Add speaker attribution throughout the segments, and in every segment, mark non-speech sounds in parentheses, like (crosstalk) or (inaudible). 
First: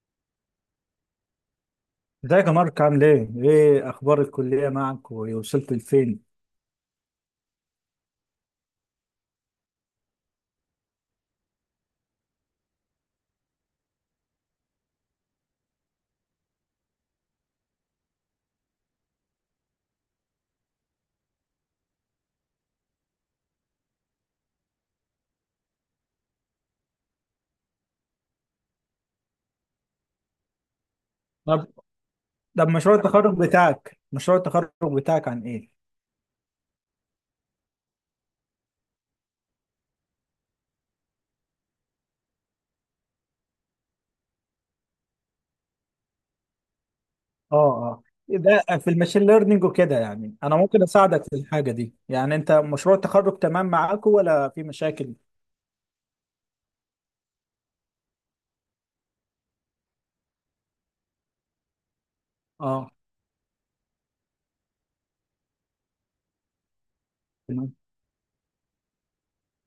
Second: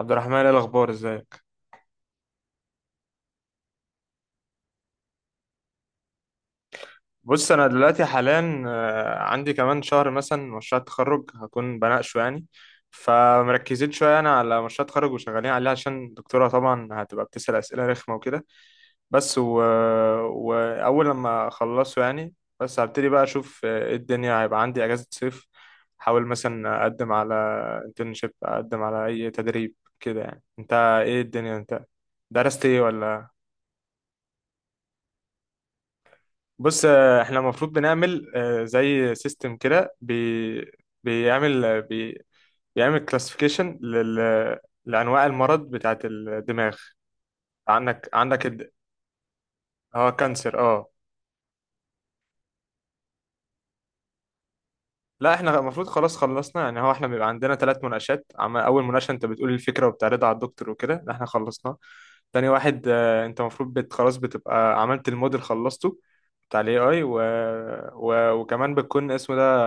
Speaker 1: عبد الرحمن ايه الاخبار، ازيك؟
Speaker 2: ازيك يا مارك، عامل ايه؟ ايه اخبار الكلية معك، ووصلت لفين؟
Speaker 1: بص انا دلوقتي حاليا عندي كمان شهر مثلا مشروع تخرج هكون بناقشه يعني. فمركزين شويه انا على مشروع تخرج وشغالين عليه عشان الدكتوره طبعا هتبقى بتسال اسئله رخمه وكده. بس و... واول لما اخلصه يعني بس هبتدي بقى اشوف، ايه الدنيا. هيبقى عندي اجازه صيف، احاول مثلا اقدم على انترنشيب، اقدم على اي تدريب كده يعني. انت ايه الدنيا؟
Speaker 2: طب
Speaker 1: انت درست
Speaker 2: طب
Speaker 1: ايه
Speaker 2: مشروع
Speaker 1: ولا؟
Speaker 2: التخرج بتاعك مشروع التخرج بتاعك عن ايه؟
Speaker 1: بص، احنا المفروض بنعمل زي سيستم كده بي بيعمل آه، بي بيعمل كلاسيفيكيشن لانواع المرض بتاعت الدماغ.
Speaker 2: اه، اه.
Speaker 1: عندك
Speaker 2: ده في الماشين ليرنينج وكده.
Speaker 1: اه
Speaker 2: يعني انا
Speaker 1: كانسر،
Speaker 2: ممكن
Speaker 1: اه.
Speaker 2: اساعدك في الحاجة دي. يعني انت مشروع التخرج تمام معاك ولا في مشاكل؟
Speaker 1: لا احنا المفروض خلاص خلصنا يعني. هو احنا بيبقى عندنا 3 مناقشات، اول مناقشه انت بتقول الفكره وبتعرضها على الدكتور وكده، ده احنا خلصناه. تاني واحد،
Speaker 2: اه.
Speaker 1: انت المفروض خلاص بتبقى عملت الموديل خلصته بتاع الاي اي
Speaker 2: تمام
Speaker 1: وكمان بتكون اسمه ده،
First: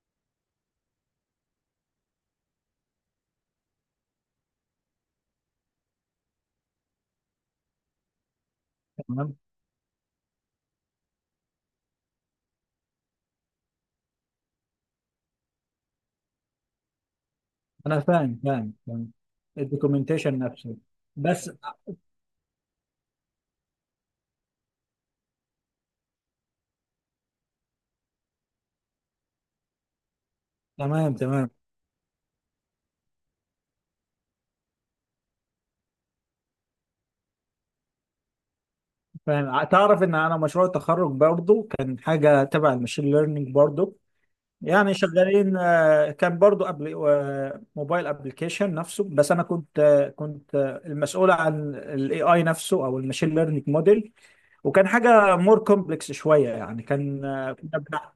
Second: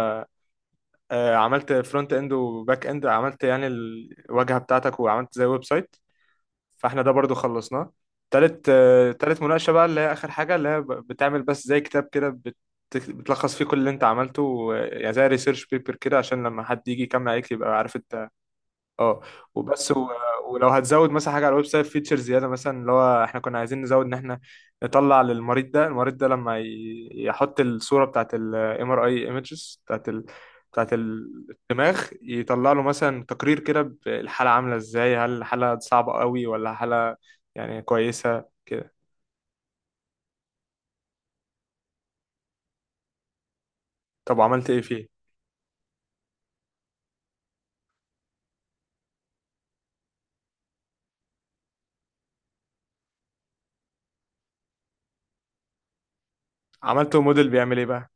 Speaker 1: عملت فرونت اند وباك اند، عملت يعني الواجهة بتاعتك وعملت زي ويب سايت. فاحنا ده برضو خلصناه. تالت،
Speaker 2: تمام
Speaker 1: تالت مناقشة بقى اللي هي آخر حاجة، اللي هي بتعمل بس زي كتاب كده، بتلخص فيه كل اللي انت عملته يعني زي ريسيرش بيبر كده، عشان لما حد يجي يكمل عليك يبقى عارف
Speaker 2: انا
Speaker 1: انت.
Speaker 2: فاهم.
Speaker 1: اه. وبس و...
Speaker 2: الدوكيومنتيشن
Speaker 1: ولو
Speaker 2: نفسه.
Speaker 1: هتزود مثلا حاجه
Speaker 2: بس.
Speaker 1: على الويب سايت فيتشر زياده، مثلا اللي هو احنا كنا عايزين نزود ان احنا نطلع للمريض. ده المريض ده لما ي... يحط الصوره بتاعت الام ار اي، ايمجز بتاعت
Speaker 2: تمام. تمام.
Speaker 1: الدماغ، يطلع له مثلا تقرير كده الحاله عامله ازاي، هل الحاله صعبه قوي ولا حاله يعني كويسه كده.
Speaker 2: فاهم. تعرف ان انا مشروع التخرج برضو كان حاجة تبع الماشين ليرنينج برضو.
Speaker 1: طب وعملت ايه
Speaker 2: يعني
Speaker 1: فيه؟
Speaker 2: شغالين، كان برضو قبل، موبايل ابلكيشن نفسه. بس انا كنت المسؤول عن الاي اي نفسه، او الماشين ليرنينج موديل. وكان حاجه مور كومبلكس شويه. يعني
Speaker 1: عملته
Speaker 2: كان
Speaker 1: موديل
Speaker 2: آه،
Speaker 1: بيعمل
Speaker 2: كنا
Speaker 1: ايه بقى؟
Speaker 2: بنع-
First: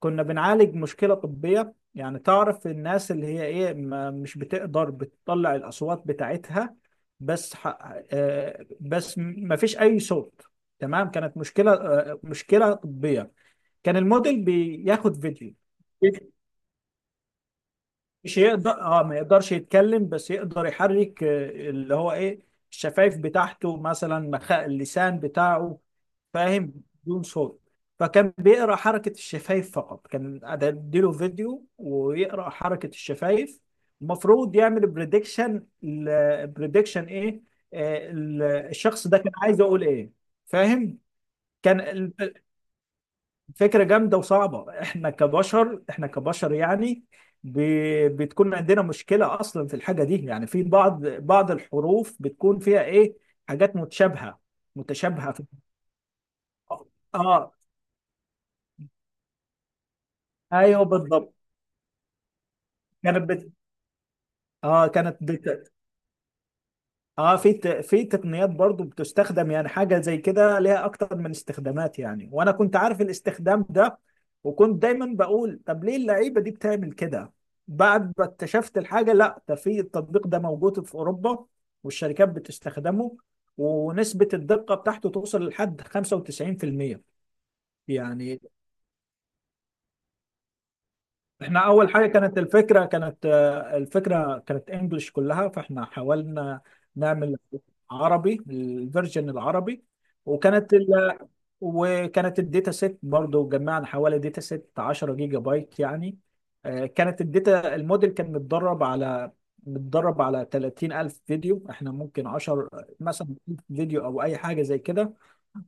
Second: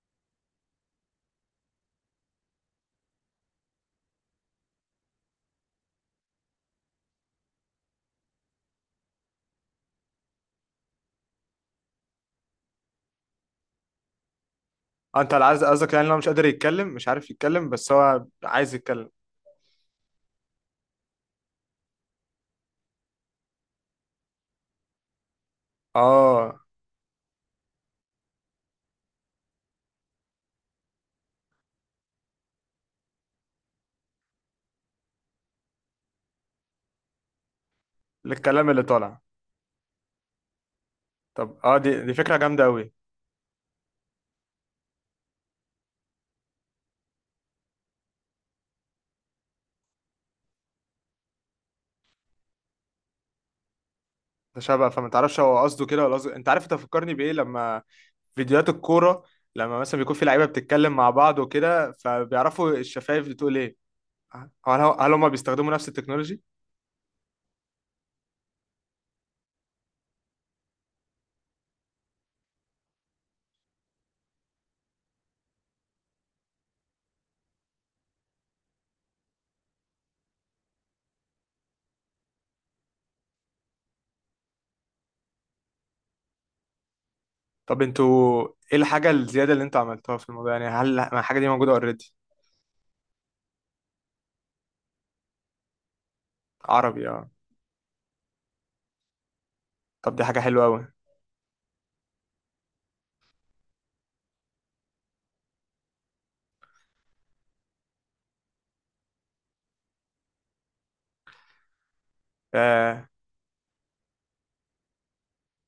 Speaker 2: كنا بنعالج مشكله طبيه. يعني تعرف الناس اللي هي ايه، مش بتقدر بتطلع الاصوات بتاعتها. بس ح- آه، بس ما فيش اي صوت. تمام، كانت مشكله طبيه. كان الموديل بياخد
Speaker 1: انت
Speaker 2: فيديو.
Speaker 1: عايز قصدك يعني إن هو مش قادر يتكلم، مش عارف يتكلم بس هو
Speaker 2: مش يقدر،
Speaker 1: عايز
Speaker 2: اه،
Speaker 1: يتكلم.
Speaker 2: ما يقدرش يتكلم، بس يقدر يحرك اللي هو ايه، الشفايف بتاعته، مثلا اللسان بتاعه.
Speaker 1: اه،
Speaker 2: فاهم، بدون صوت. فكان بيقرا حركة الشفايف فقط، كان اديله فيديو ويقرا حركة الشفايف. المفروض يعمل بريدكشن. بريدكشن ايه؟
Speaker 1: للكلام اللي
Speaker 2: الشخص ده
Speaker 1: طالع.
Speaker 2: كان عايز يقول ايه. فاهم.
Speaker 1: طب اه، دي
Speaker 2: كان
Speaker 1: دي فكره جامده قوي.
Speaker 2: فكرة جامدة وصعبة. احنا كبشر، احنا كبشر، يعني ب... بتكون عندنا مشكلة اصلا في الحاجة دي. يعني في بعض الحروف بتكون فيها ايه، حاجات متشابهة،
Speaker 1: ده شبه، فما
Speaker 2: متشابهة
Speaker 1: تعرفش
Speaker 2: في...
Speaker 1: هو قصده كده ولا قصده. انت عارف انت
Speaker 2: اه.
Speaker 1: فكرني بايه؟
Speaker 2: آه،
Speaker 1: لما فيديوهات الكوره لما مثلا بيكون في لعيبه
Speaker 2: ايوه
Speaker 1: بتتكلم مع
Speaker 2: بالضبط.
Speaker 1: بعض وكده فبيعرفوا
Speaker 2: كانت
Speaker 1: الشفايف
Speaker 2: بت...
Speaker 1: بتقول ايه. هل
Speaker 2: اه.
Speaker 1: هل هم بيستخدموا نفس التكنولوجي؟
Speaker 2: اه. في في تقنيات برضو بتستخدم، يعني حاجة زي كده ليها اكتر من استخدامات. يعني وانا كنت عارف الاستخدام ده، وكنت دايما بقول: طب ليه اللعيبة دي بتعمل كده؟ بعد ما اكتشفت الحاجة، لا ده في التطبيق ده موجود في اوروبا، والشركات بتستخدمه، ونسبة الدقة بتاعته توصل لحد 95%.
Speaker 1: طب
Speaker 2: يعني
Speaker 1: انتوا ايه الحاجه الزياده اللي انتوا عملتوها في الموضوع؟ يعني هل الحاجه دي
Speaker 2: احنا
Speaker 1: موجوده
Speaker 2: اول حاجه
Speaker 1: اوريدي؟
Speaker 2: كانت الفكره كانت آه، الفكره كانت انجلش كلها، فاحنا حاولنا
Speaker 1: عربي، اه.
Speaker 2: نعمل عربي، الفيرجن العربي.
Speaker 1: طب دي حاجه حلوه
Speaker 2: وكانت
Speaker 1: قوي.
Speaker 2: ال... وكانت الداتا سيت برضو، جمعنا حوالي داتا سيت 10 جيجا بايت يعني. آه، كانت الداتا الموديل كان متدرب على 30,000 فيديو. احنا ممكن 10
Speaker 1: آه،
Speaker 2: مثلا فيديو، او اي حاجه زي كده.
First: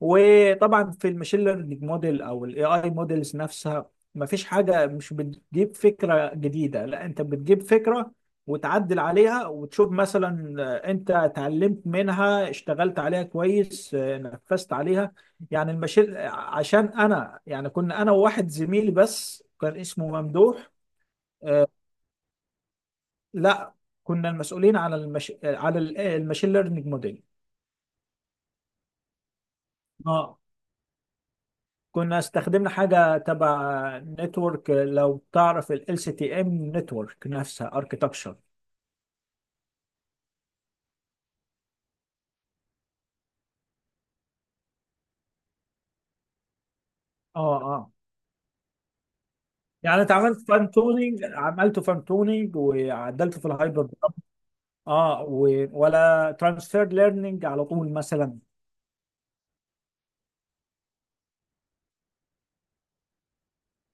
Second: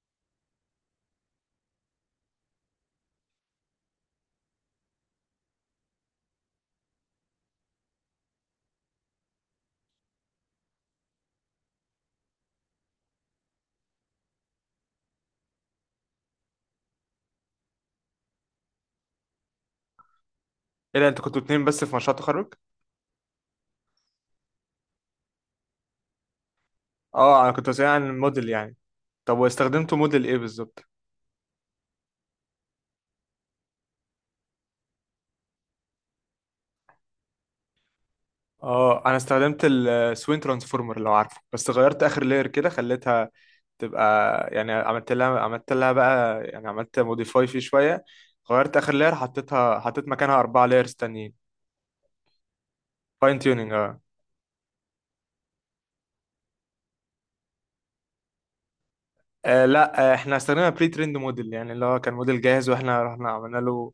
Speaker 2: وطبعا في الماشين ليرنينج موديل او الاي اي موديلز نفسها، مفيش حاجه مش بتجيب فكره جديده، لا، انت بتجيب فكره وتعدل عليها وتشوف، مثلا انت اتعلمت منها، اشتغلت عليها كويس، نفذت عليها. يعني الماشين آه، عشان انا، يعني كنا انا وواحد زميلي بس، كان اسمه ممدوح.
Speaker 1: ايه ده، انتوا كنتوا 2
Speaker 2: آه،
Speaker 1: بس في مشروع التخرج؟
Speaker 2: لا، كنا المسؤولين على المش... آه، على الماشين ليرنينج موديل.
Speaker 1: اه انا كنت بسأل عن الموديل يعني. طب واستخدمتوا موديل ايه بالظبط؟
Speaker 2: كنا استخدمنا حاجة تبع نتورك، لو تعرف ال LCTM، نتورك نفسها، اركيتكشر.
Speaker 1: اه انا استخدمت السوين ترانسفورمر لو عارفه، بس غيرت اخر لاير كده خليتها تبقى يعني، عملت لها بقى يعني عملت
Speaker 2: اه،
Speaker 1: موديفاي فيه
Speaker 2: اه.
Speaker 1: شويه. غيرت اخر لاير، حطيتها
Speaker 2: يعني
Speaker 1: حطيت
Speaker 2: انت
Speaker 1: مكانها اربع لايرز تانيين.
Speaker 2: عملته فان تونينج،
Speaker 1: فاين
Speaker 2: وعدلته في
Speaker 1: تيوننج،
Speaker 2: الهايبر.
Speaker 1: اه.
Speaker 2: اه، ولا ترانسفير ليرنينج على طول مثلا؟
Speaker 1: لا احنا استخدمنا بري تريند موديل يعني، اللي هو كان موديل جاهز واحنا رحنا عملنا له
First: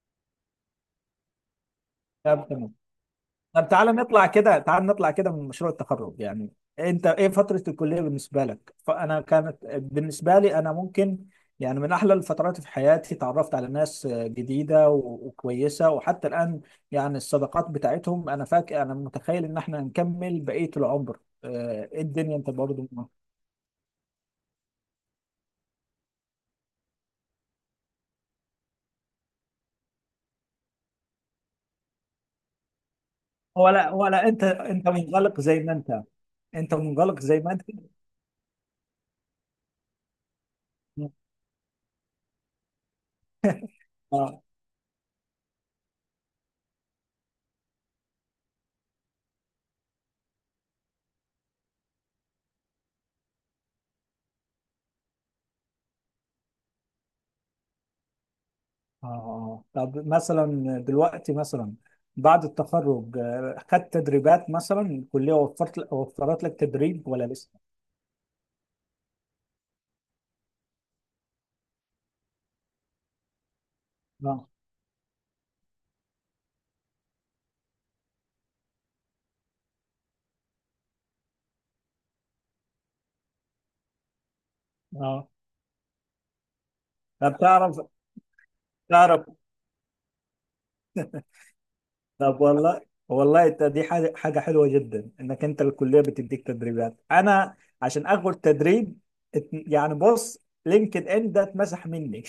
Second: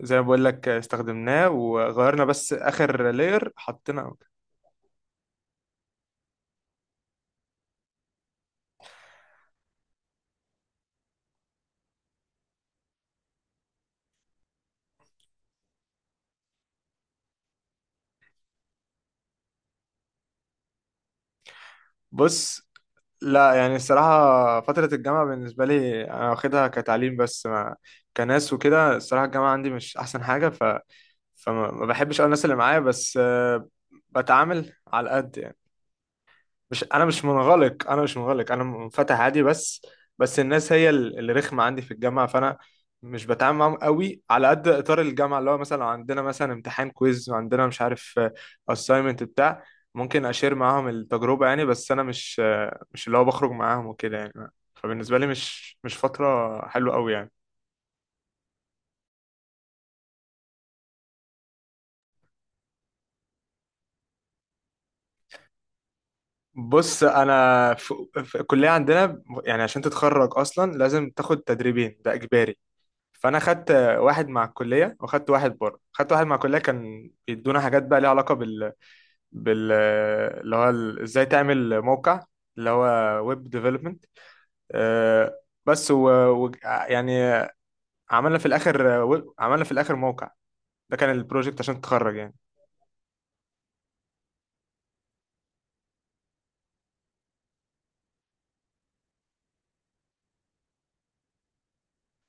Speaker 1: زي ما بقول لك، استخدمناه وغيرنا
Speaker 2: طب،
Speaker 1: بس
Speaker 2: تمام.
Speaker 1: اخر لاير
Speaker 2: طب تعالى
Speaker 1: حطينا.
Speaker 2: نطلع كده، من مشروع التخرج. يعني انت ايه فترة الكلية بالنسبة لك؟ فانا كانت بالنسبة لي انا ممكن، يعني من احلى الفترات في حياتي. تعرفت على ناس جديدة وكويسة، وحتى الان يعني الصداقات بتاعتهم، انا فاكر انا متخيل ان احنا نكمل بقية العمر. ايه الدنيا انت
Speaker 1: بص،
Speaker 2: برضه؟
Speaker 1: لا يعني الصراحة فترة الجامعة بالنسبة لي أنا واخدها كتعليم بس، ما كناس وكده. الصراحة الجامعة عندي مش أحسن حاجة، فما ما بحبش أوي الناس اللي معايا بس،
Speaker 2: ولا انت
Speaker 1: بتعامل
Speaker 2: انت
Speaker 1: على قد
Speaker 2: منغلق
Speaker 1: يعني.
Speaker 2: زي ما انت، انت
Speaker 1: مش انا
Speaker 2: منغلق
Speaker 1: مش
Speaker 2: زي ما انت
Speaker 1: منغلق، انا مش منغلق، انا منفتح عادي، بس بس الناس هي اللي رخمه عندي في الجامعه، فانا مش بتعامل معاهم قوي، على قد اطار الجامعه اللي هو مثلا لو عندنا مثلا امتحان كويز وعندنا مش عارف اساينمنت بتاع، ممكن اشير معاهم التجربه يعني، بس انا مش، مش اللي هو بخرج معاهم وكده يعني. فبالنسبه لي مش فتره حلوه قوي يعني.
Speaker 2: اه. طب مثلا دلوقتي، مثلا بعد التخرج خدت تدريبات؟ مثلا الكلية وفرت لك
Speaker 1: بص
Speaker 2: تدريب ولا لسه؟
Speaker 1: انا في, في الكليه عندنا يعني عشان تتخرج اصلا لازم تاخد تدريبين، ده اجباري. فانا خدت واحد مع
Speaker 2: اه،
Speaker 1: الكليه وخدت واحد بره. خدت واحد مع الكليه كان بيدونا حاجات بقى ليها علاقه بال اللي هو ازاي تعمل موقع، اللي هو ويب ديفلوبمنت.
Speaker 2: اه.
Speaker 1: بس و... و... يعني
Speaker 2: طب تعرف
Speaker 1: عملنا في
Speaker 2: تعرف
Speaker 1: عملنا في الاخر موقع. ده كان البروجكت عشان تتخرج يعني.
Speaker 2: طب والله انت، دي حاجة حلوة جدا انك انت الكلية بتديك تدريبات. انا عشان اخد تدريب، يعني بص، لينكد ان ده اتمسح مني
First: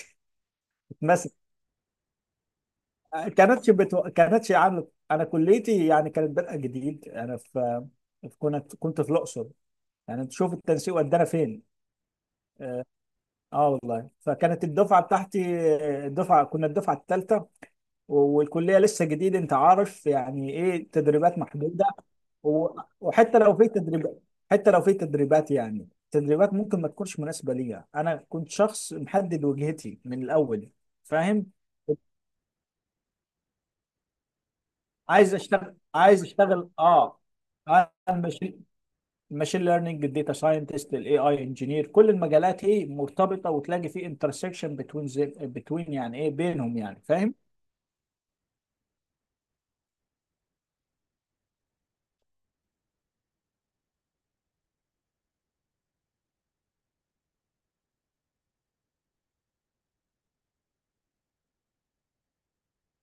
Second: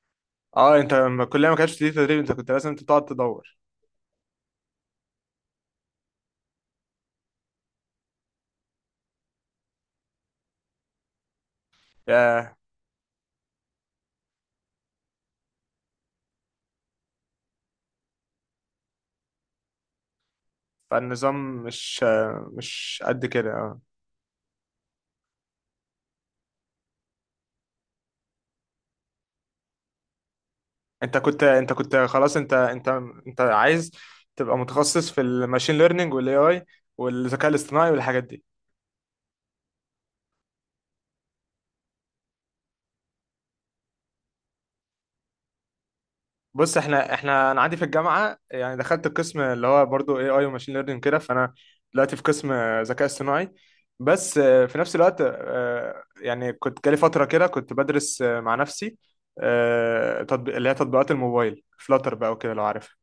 Speaker 1: اه
Speaker 2: (laughs)
Speaker 1: انت لما
Speaker 2: اتمسح.
Speaker 1: الكليه ما كانتش دي تدريب، انت كنت لازم تقعد تدور.
Speaker 2: كانتش عامله. انا كليتي يعني كانت بادئه جديد. انا في كنت في الاقصر. يعني انت شوف التنسيق ودانا فين.
Speaker 1: ياه.
Speaker 2: اه والله، فكانت الدفعه بتاعتي، كنا الدفعه الثالثه، والكليه لسه جديد. انت عارف يعني ايه،
Speaker 1: فالنظام
Speaker 2: تدريبات محدوده.
Speaker 1: مش،
Speaker 2: و-
Speaker 1: مش قد
Speaker 2: وحتى
Speaker 1: كده،
Speaker 2: لو في
Speaker 1: آه.
Speaker 2: تدريبات، يعني تدريبات ممكن ما تكونش مناسبه ليا. انا كنت شخص محدد وجهتي من الاول،
Speaker 1: انت كنت،
Speaker 2: فاهم.
Speaker 1: انت كنت خلاص، انت انت انت عايز تبقى متخصص في الماشين ليرنينج
Speaker 2: عايز
Speaker 1: والاي اي
Speaker 2: اشتغل، اه.
Speaker 1: والذكاء الاصطناعي
Speaker 2: انا
Speaker 1: والحاجات
Speaker 2: مش
Speaker 1: دي.
Speaker 2: الماشين ليرنينج، الداتا ساينتست، الاي اي انجينير، كل المجالات ايه مرتبطه، وتلاقي في انترسكشن بتوين، يعني ايه
Speaker 1: بص
Speaker 2: بينهم. يعني
Speaker 1: احنا،
Speaker 2: فاهم.
Speaker 1: انا عندي في الجامعه يعني دخلت القسم اللي هو برضو اي اي وماشين ليرنينج كده. فانا دلوقتي في قسم ذكاء اصطناعي، بس في نفس الوقت، يعني كنت جالي فتره كده كنت بدرس مع نفسي، تطبيق اللي هي تطبيقات الموبايل، فلاتر بقى وكده، لو عارفها.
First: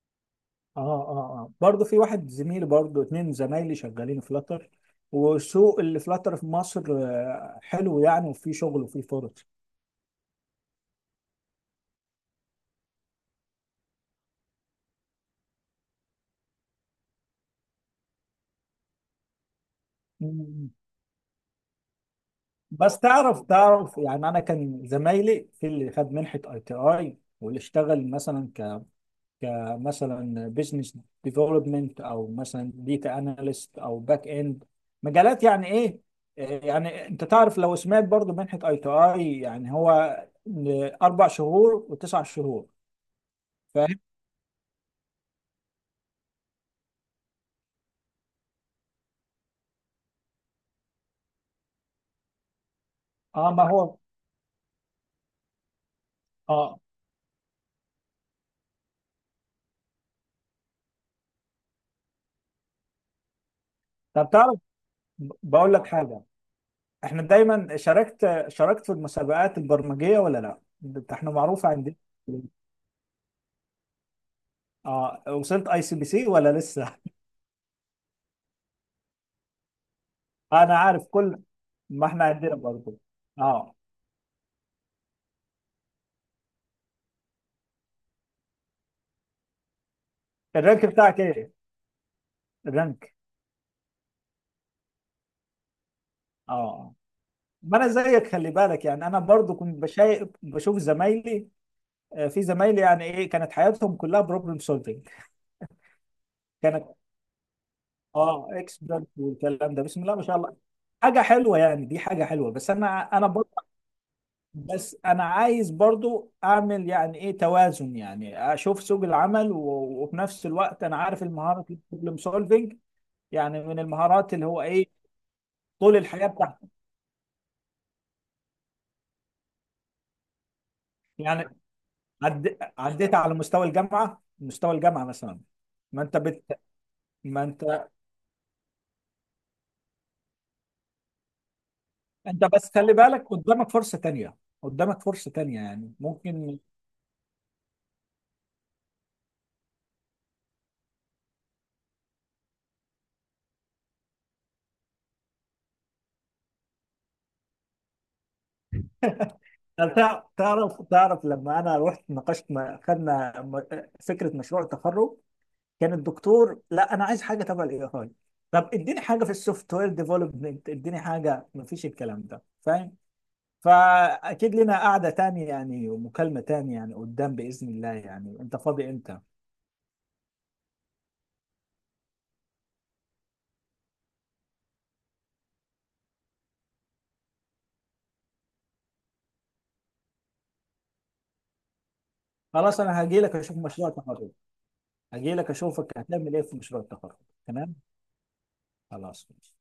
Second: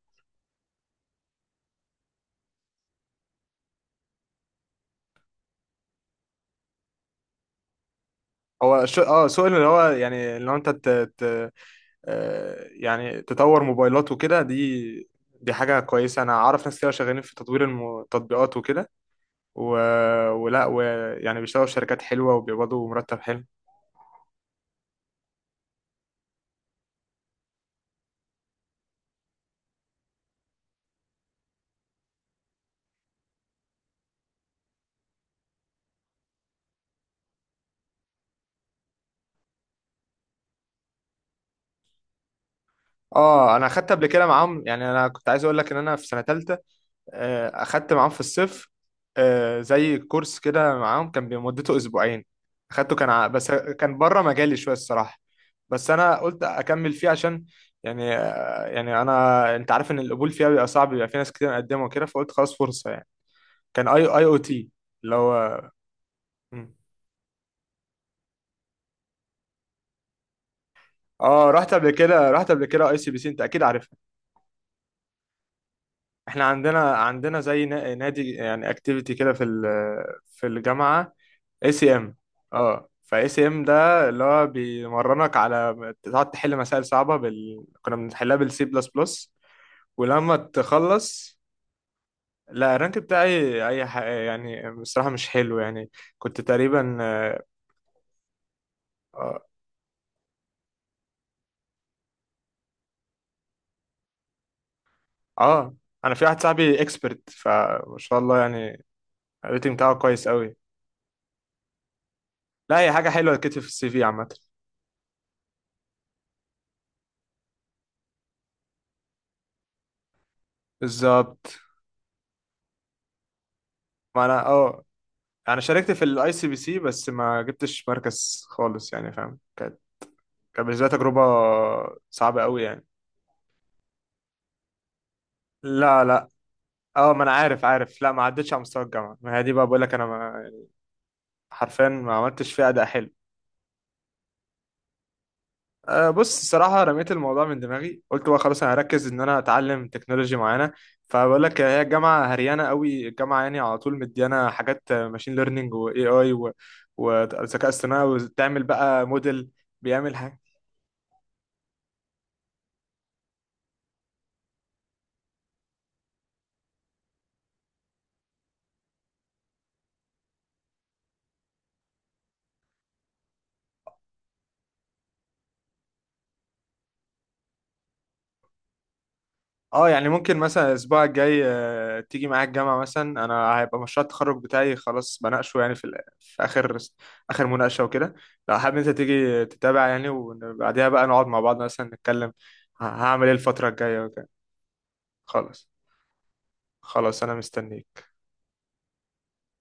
Speaker 2: اه، اه، اه. برضه في واحد زميلي، برضه اتنين زمايلي شغالين فلاتر. وسوق اللي فلاتر في مصر حلو يعني، وفي شغل وفي
Speaker 1: اه
Speaker 2: فرص.
Speaker 1: سوق اللي هو يعني اللي هو انت، يعني تطور موبايلات وكده. دي حاجة كويسة، أنا أعرف ناس كده شغالين في تطوير التطبيقات وكده و... ولا
Speaker 2: مم.
Speaker 1: ويعني بيشتغلوا في شركات حلوة وبيقبضوا
Speaker 2: بس
Speaker 1: مرتب
Speaker 2: تعرف
Speaker 1: حلو.
Speaker 2: تعرف يعني انا كان زمايلي في اللي خد منحه اي تي اي، واللي اشتغل مثلا كمثلا بزنس ديفلوبمنت، او مثلا ديتا اناليست، او باك اند. مجالات يعني ايه، يعني انت تعرف لو سمعت برضو منحة اي تو اي. يعني هو اربع شهور وتسع شهور.
Speaker 1: اه انا اخدت
Speaker 2: فاهم.
Speaker 1: قبل كده معاهم يعني، انا كنت عايز اقول لك ان انا في سنه ثالثه، اخدت معاهم في الصيف، زي كورس كده معاهم كان مدته أسبوعين. اخدته كان بس
Speaker 2: اه، ما هو،
Speaker 1: كان بره مجالي شويه الصراحه، بس انا قلت
Speaker 2: اه.
Speaker 1: اكمل فيه عشان يعني، يعني انا، انت عارف ان القبول فيها بيبقى صعب، بيبقى في ناس كتير مقدمه وكده، فقلت خلاص فرصه يعني. كان اي اي
Speaker 2: طب
Speaker 1: او
Speaker 2: تعرف،
Speaker 1: تي اللي هو،
Speaker 2: بقول لك حاجة.
Speaker 1: مم.
Speaker 2: احنا دايما شاركت في المسابقات البرمجية ولا لا؟ ده احنا
Speaker 1: اه
Speaker 2: معروف
Speaker 1: رحت قبل
Speaker 2: عندنا.
Speaker 1: كده، رحت قبل كده اي سي بي سي، انت اكيد عارفها.
Speaker 2: اه، وصلت اي سي بي سي
Speaker 1: احنا
Speaker 2: ولا
Speaker 1: عندنا،
Speaker 2: لسه (laughs)
Speaker 1: عندنا زي نادي يعني اكتيفيتي كده في في
Speaker 2: انا عارف
Speaker 1: الجامعه،
Speaker 2: كل.
Speaker 1: اي سي
Speaker 2: ما
Speaker 1: ام.
Speaker 2: احنا عندنا
Speaker 1: اه
Speaker 2: برضو.
Speaker 1: فاي سي ام
Speaker 2: اه،
Speaker 1: ده اللي هو بيمرنك على تقعد تحل مسائل صعبه كنا بنحلها بالسي بلس بلس ولما
Speaker 2: الرانك بتاعك
Speaker 1: تخلص.
Speaker 2: ايه؟
Speaker 1: لا الرانك
Speaker 2: الرانك.
Speaker 1: بتاعي يعني بصراحه مش حلو يعني. كنت
Speaker 2: اه.
Speaker 1: تقريبا اه,
Speaker 2: ما انا زيك، خلي بالك، يعني انا
Speaker 1: آه.
Speaker 2: برضو كنت بشوف زمايلي. في زمايلي يعني ايه، كانت حياتهم كلها بروبلم سولفنج.
Speaker 1: آه، انا في واحد صاحبي
Speaker 2: كانت.
Speaker 1: اكسبرت، فما شاء الله
Speaker 2: اه،
Speaker 1: يعني.
Speaker 2: اكسبرت
Speaker 1: الريتنج
Speaker 2: والكلام ده،
Speaker 1: بتاعه
Speaker 2: بسم الله ما
Speaker 1: كويس
Speaker 2: شاء
Speaker 1: قوي.
Speaker 2: الله. حاجه حلوه يعني، دي حاجه حلوه. بس
Speaker 1: لا هي حاجه
Speaker 2: انا انا
Speaker 1: حلوه،
Speaker 2: برضو
Speaker 1: تكتب في السي في عامه.
Speaker 2: بس انا عايز برضو اعمل، يعني ايه، توازن. يعني اشوف سوق العمل، وفي نفس الوقت انا عارف
Speaker 1: بالظبط.
Speaker 2: المهارات البروبلم سولفنج يعني من
Speaker 1: ما
Speaker 2: المهارات
Speaker 1: انا
Speaker 2: اللي هو
Speaker 1: اه،
Speaker 2: ايه،
Speaker 1: انا شاركت
Speaker 2: طول
Speaker 1: في
Speaker 2: الحياه
Speaker 1: الاي سي بي
Speaker 2: بتاعتي.
Speaker 1: سي بس ما جبتش مركز خالص يعني، فاهم، كانت، كان بالنسبة لي تجربة
Speaker 2: يعني
Speaker 1: صعبة قوي يعني.
Speaker 2: عديت على مستوى الجامعه، مستوى الجامعه مثلا. ما
Speaker 1: لا
Speaker 2: انت
Speaker 1: لا.
Speaker 2: بت...
Speaker 1: اه ما انا
Speaker 2: ما
Speaker 1: عارف،
Speaker 2: انت
Speaker 1: عارف. لا ما عدتش على مستوى الجامعة. ما هي دي بقى بقول لك، انا ما، حرفيا ما
Speaker 2: انت
Speaker 1: عملتش فيها
Speaker 2: بس
Speaker 1: اداء
Speaker 2: خلي
Speaker 1: حلو.
Speaker 2: بالك، قدامك فرصه تانية، قدامك فرصه تانية، يعني
Speaker 1: أه بص
Speaker 2: ممكن.
Speaker 1: الصراحة رميت الموضوع من دماغي. قلت بقى خلاص انا هركز ان انا اتعلم تكنولوجي معينة. فبقول لك هي الجامعة هريانة قوي، الجامعة يعني على طول مديانا حاجات ماشين ليرنينج واي اي وذكاء اصطناعي وتعمل بقى موديل
Speaker 2: هل
Speaker 1: بيعمل.
Speaker 2: تعرف لما انا رحت ناقشت، خدنا، فكره مشروع التخرج. كان الدكتور: لا، انا عايز حاجه تبع الاي اي. طب اديني حاجه في السوفت وير ديفلوبمنت، اديني حاجه. مفيش الكلام ده، فاهم. فاكيد لنا قعده تانية، يعني ومكالمه تانية يعني قدام، باذن الله. يعني انت فاضي امتى؟
Speaker 1: اه يعني ممكن مثلا الاسبوع الجاي، تيجي معايا الجامعه مثلا. انا هيبقى مشروع التخرج بتاعي خلاص بناقشه يعني في في اخر اخر مناقشه وكده، لو حابب انت تيجي تتابع يعني، وبعديها بقى نقعد مع بعض مثلا نتكلم
Speaker 2: خلاص، انا هجي
Speaker 1: هعمل ايه
Speaker 2: لك اشوف
Speaker 1: الفتره
Speaker 2: مشروع
Speaker 1: الجايه وكده.
Speaker 2: التخرج. هجي لك
Speaker 1: خلاص،
Speaker 2: اشوفك هتعمل ايه في مشروع التخرج.
Speaker 1: خلاص انا
Speaker 2: تمام.
Speaker 1: مستنيك.
Speaker 2: خلاص ماشي.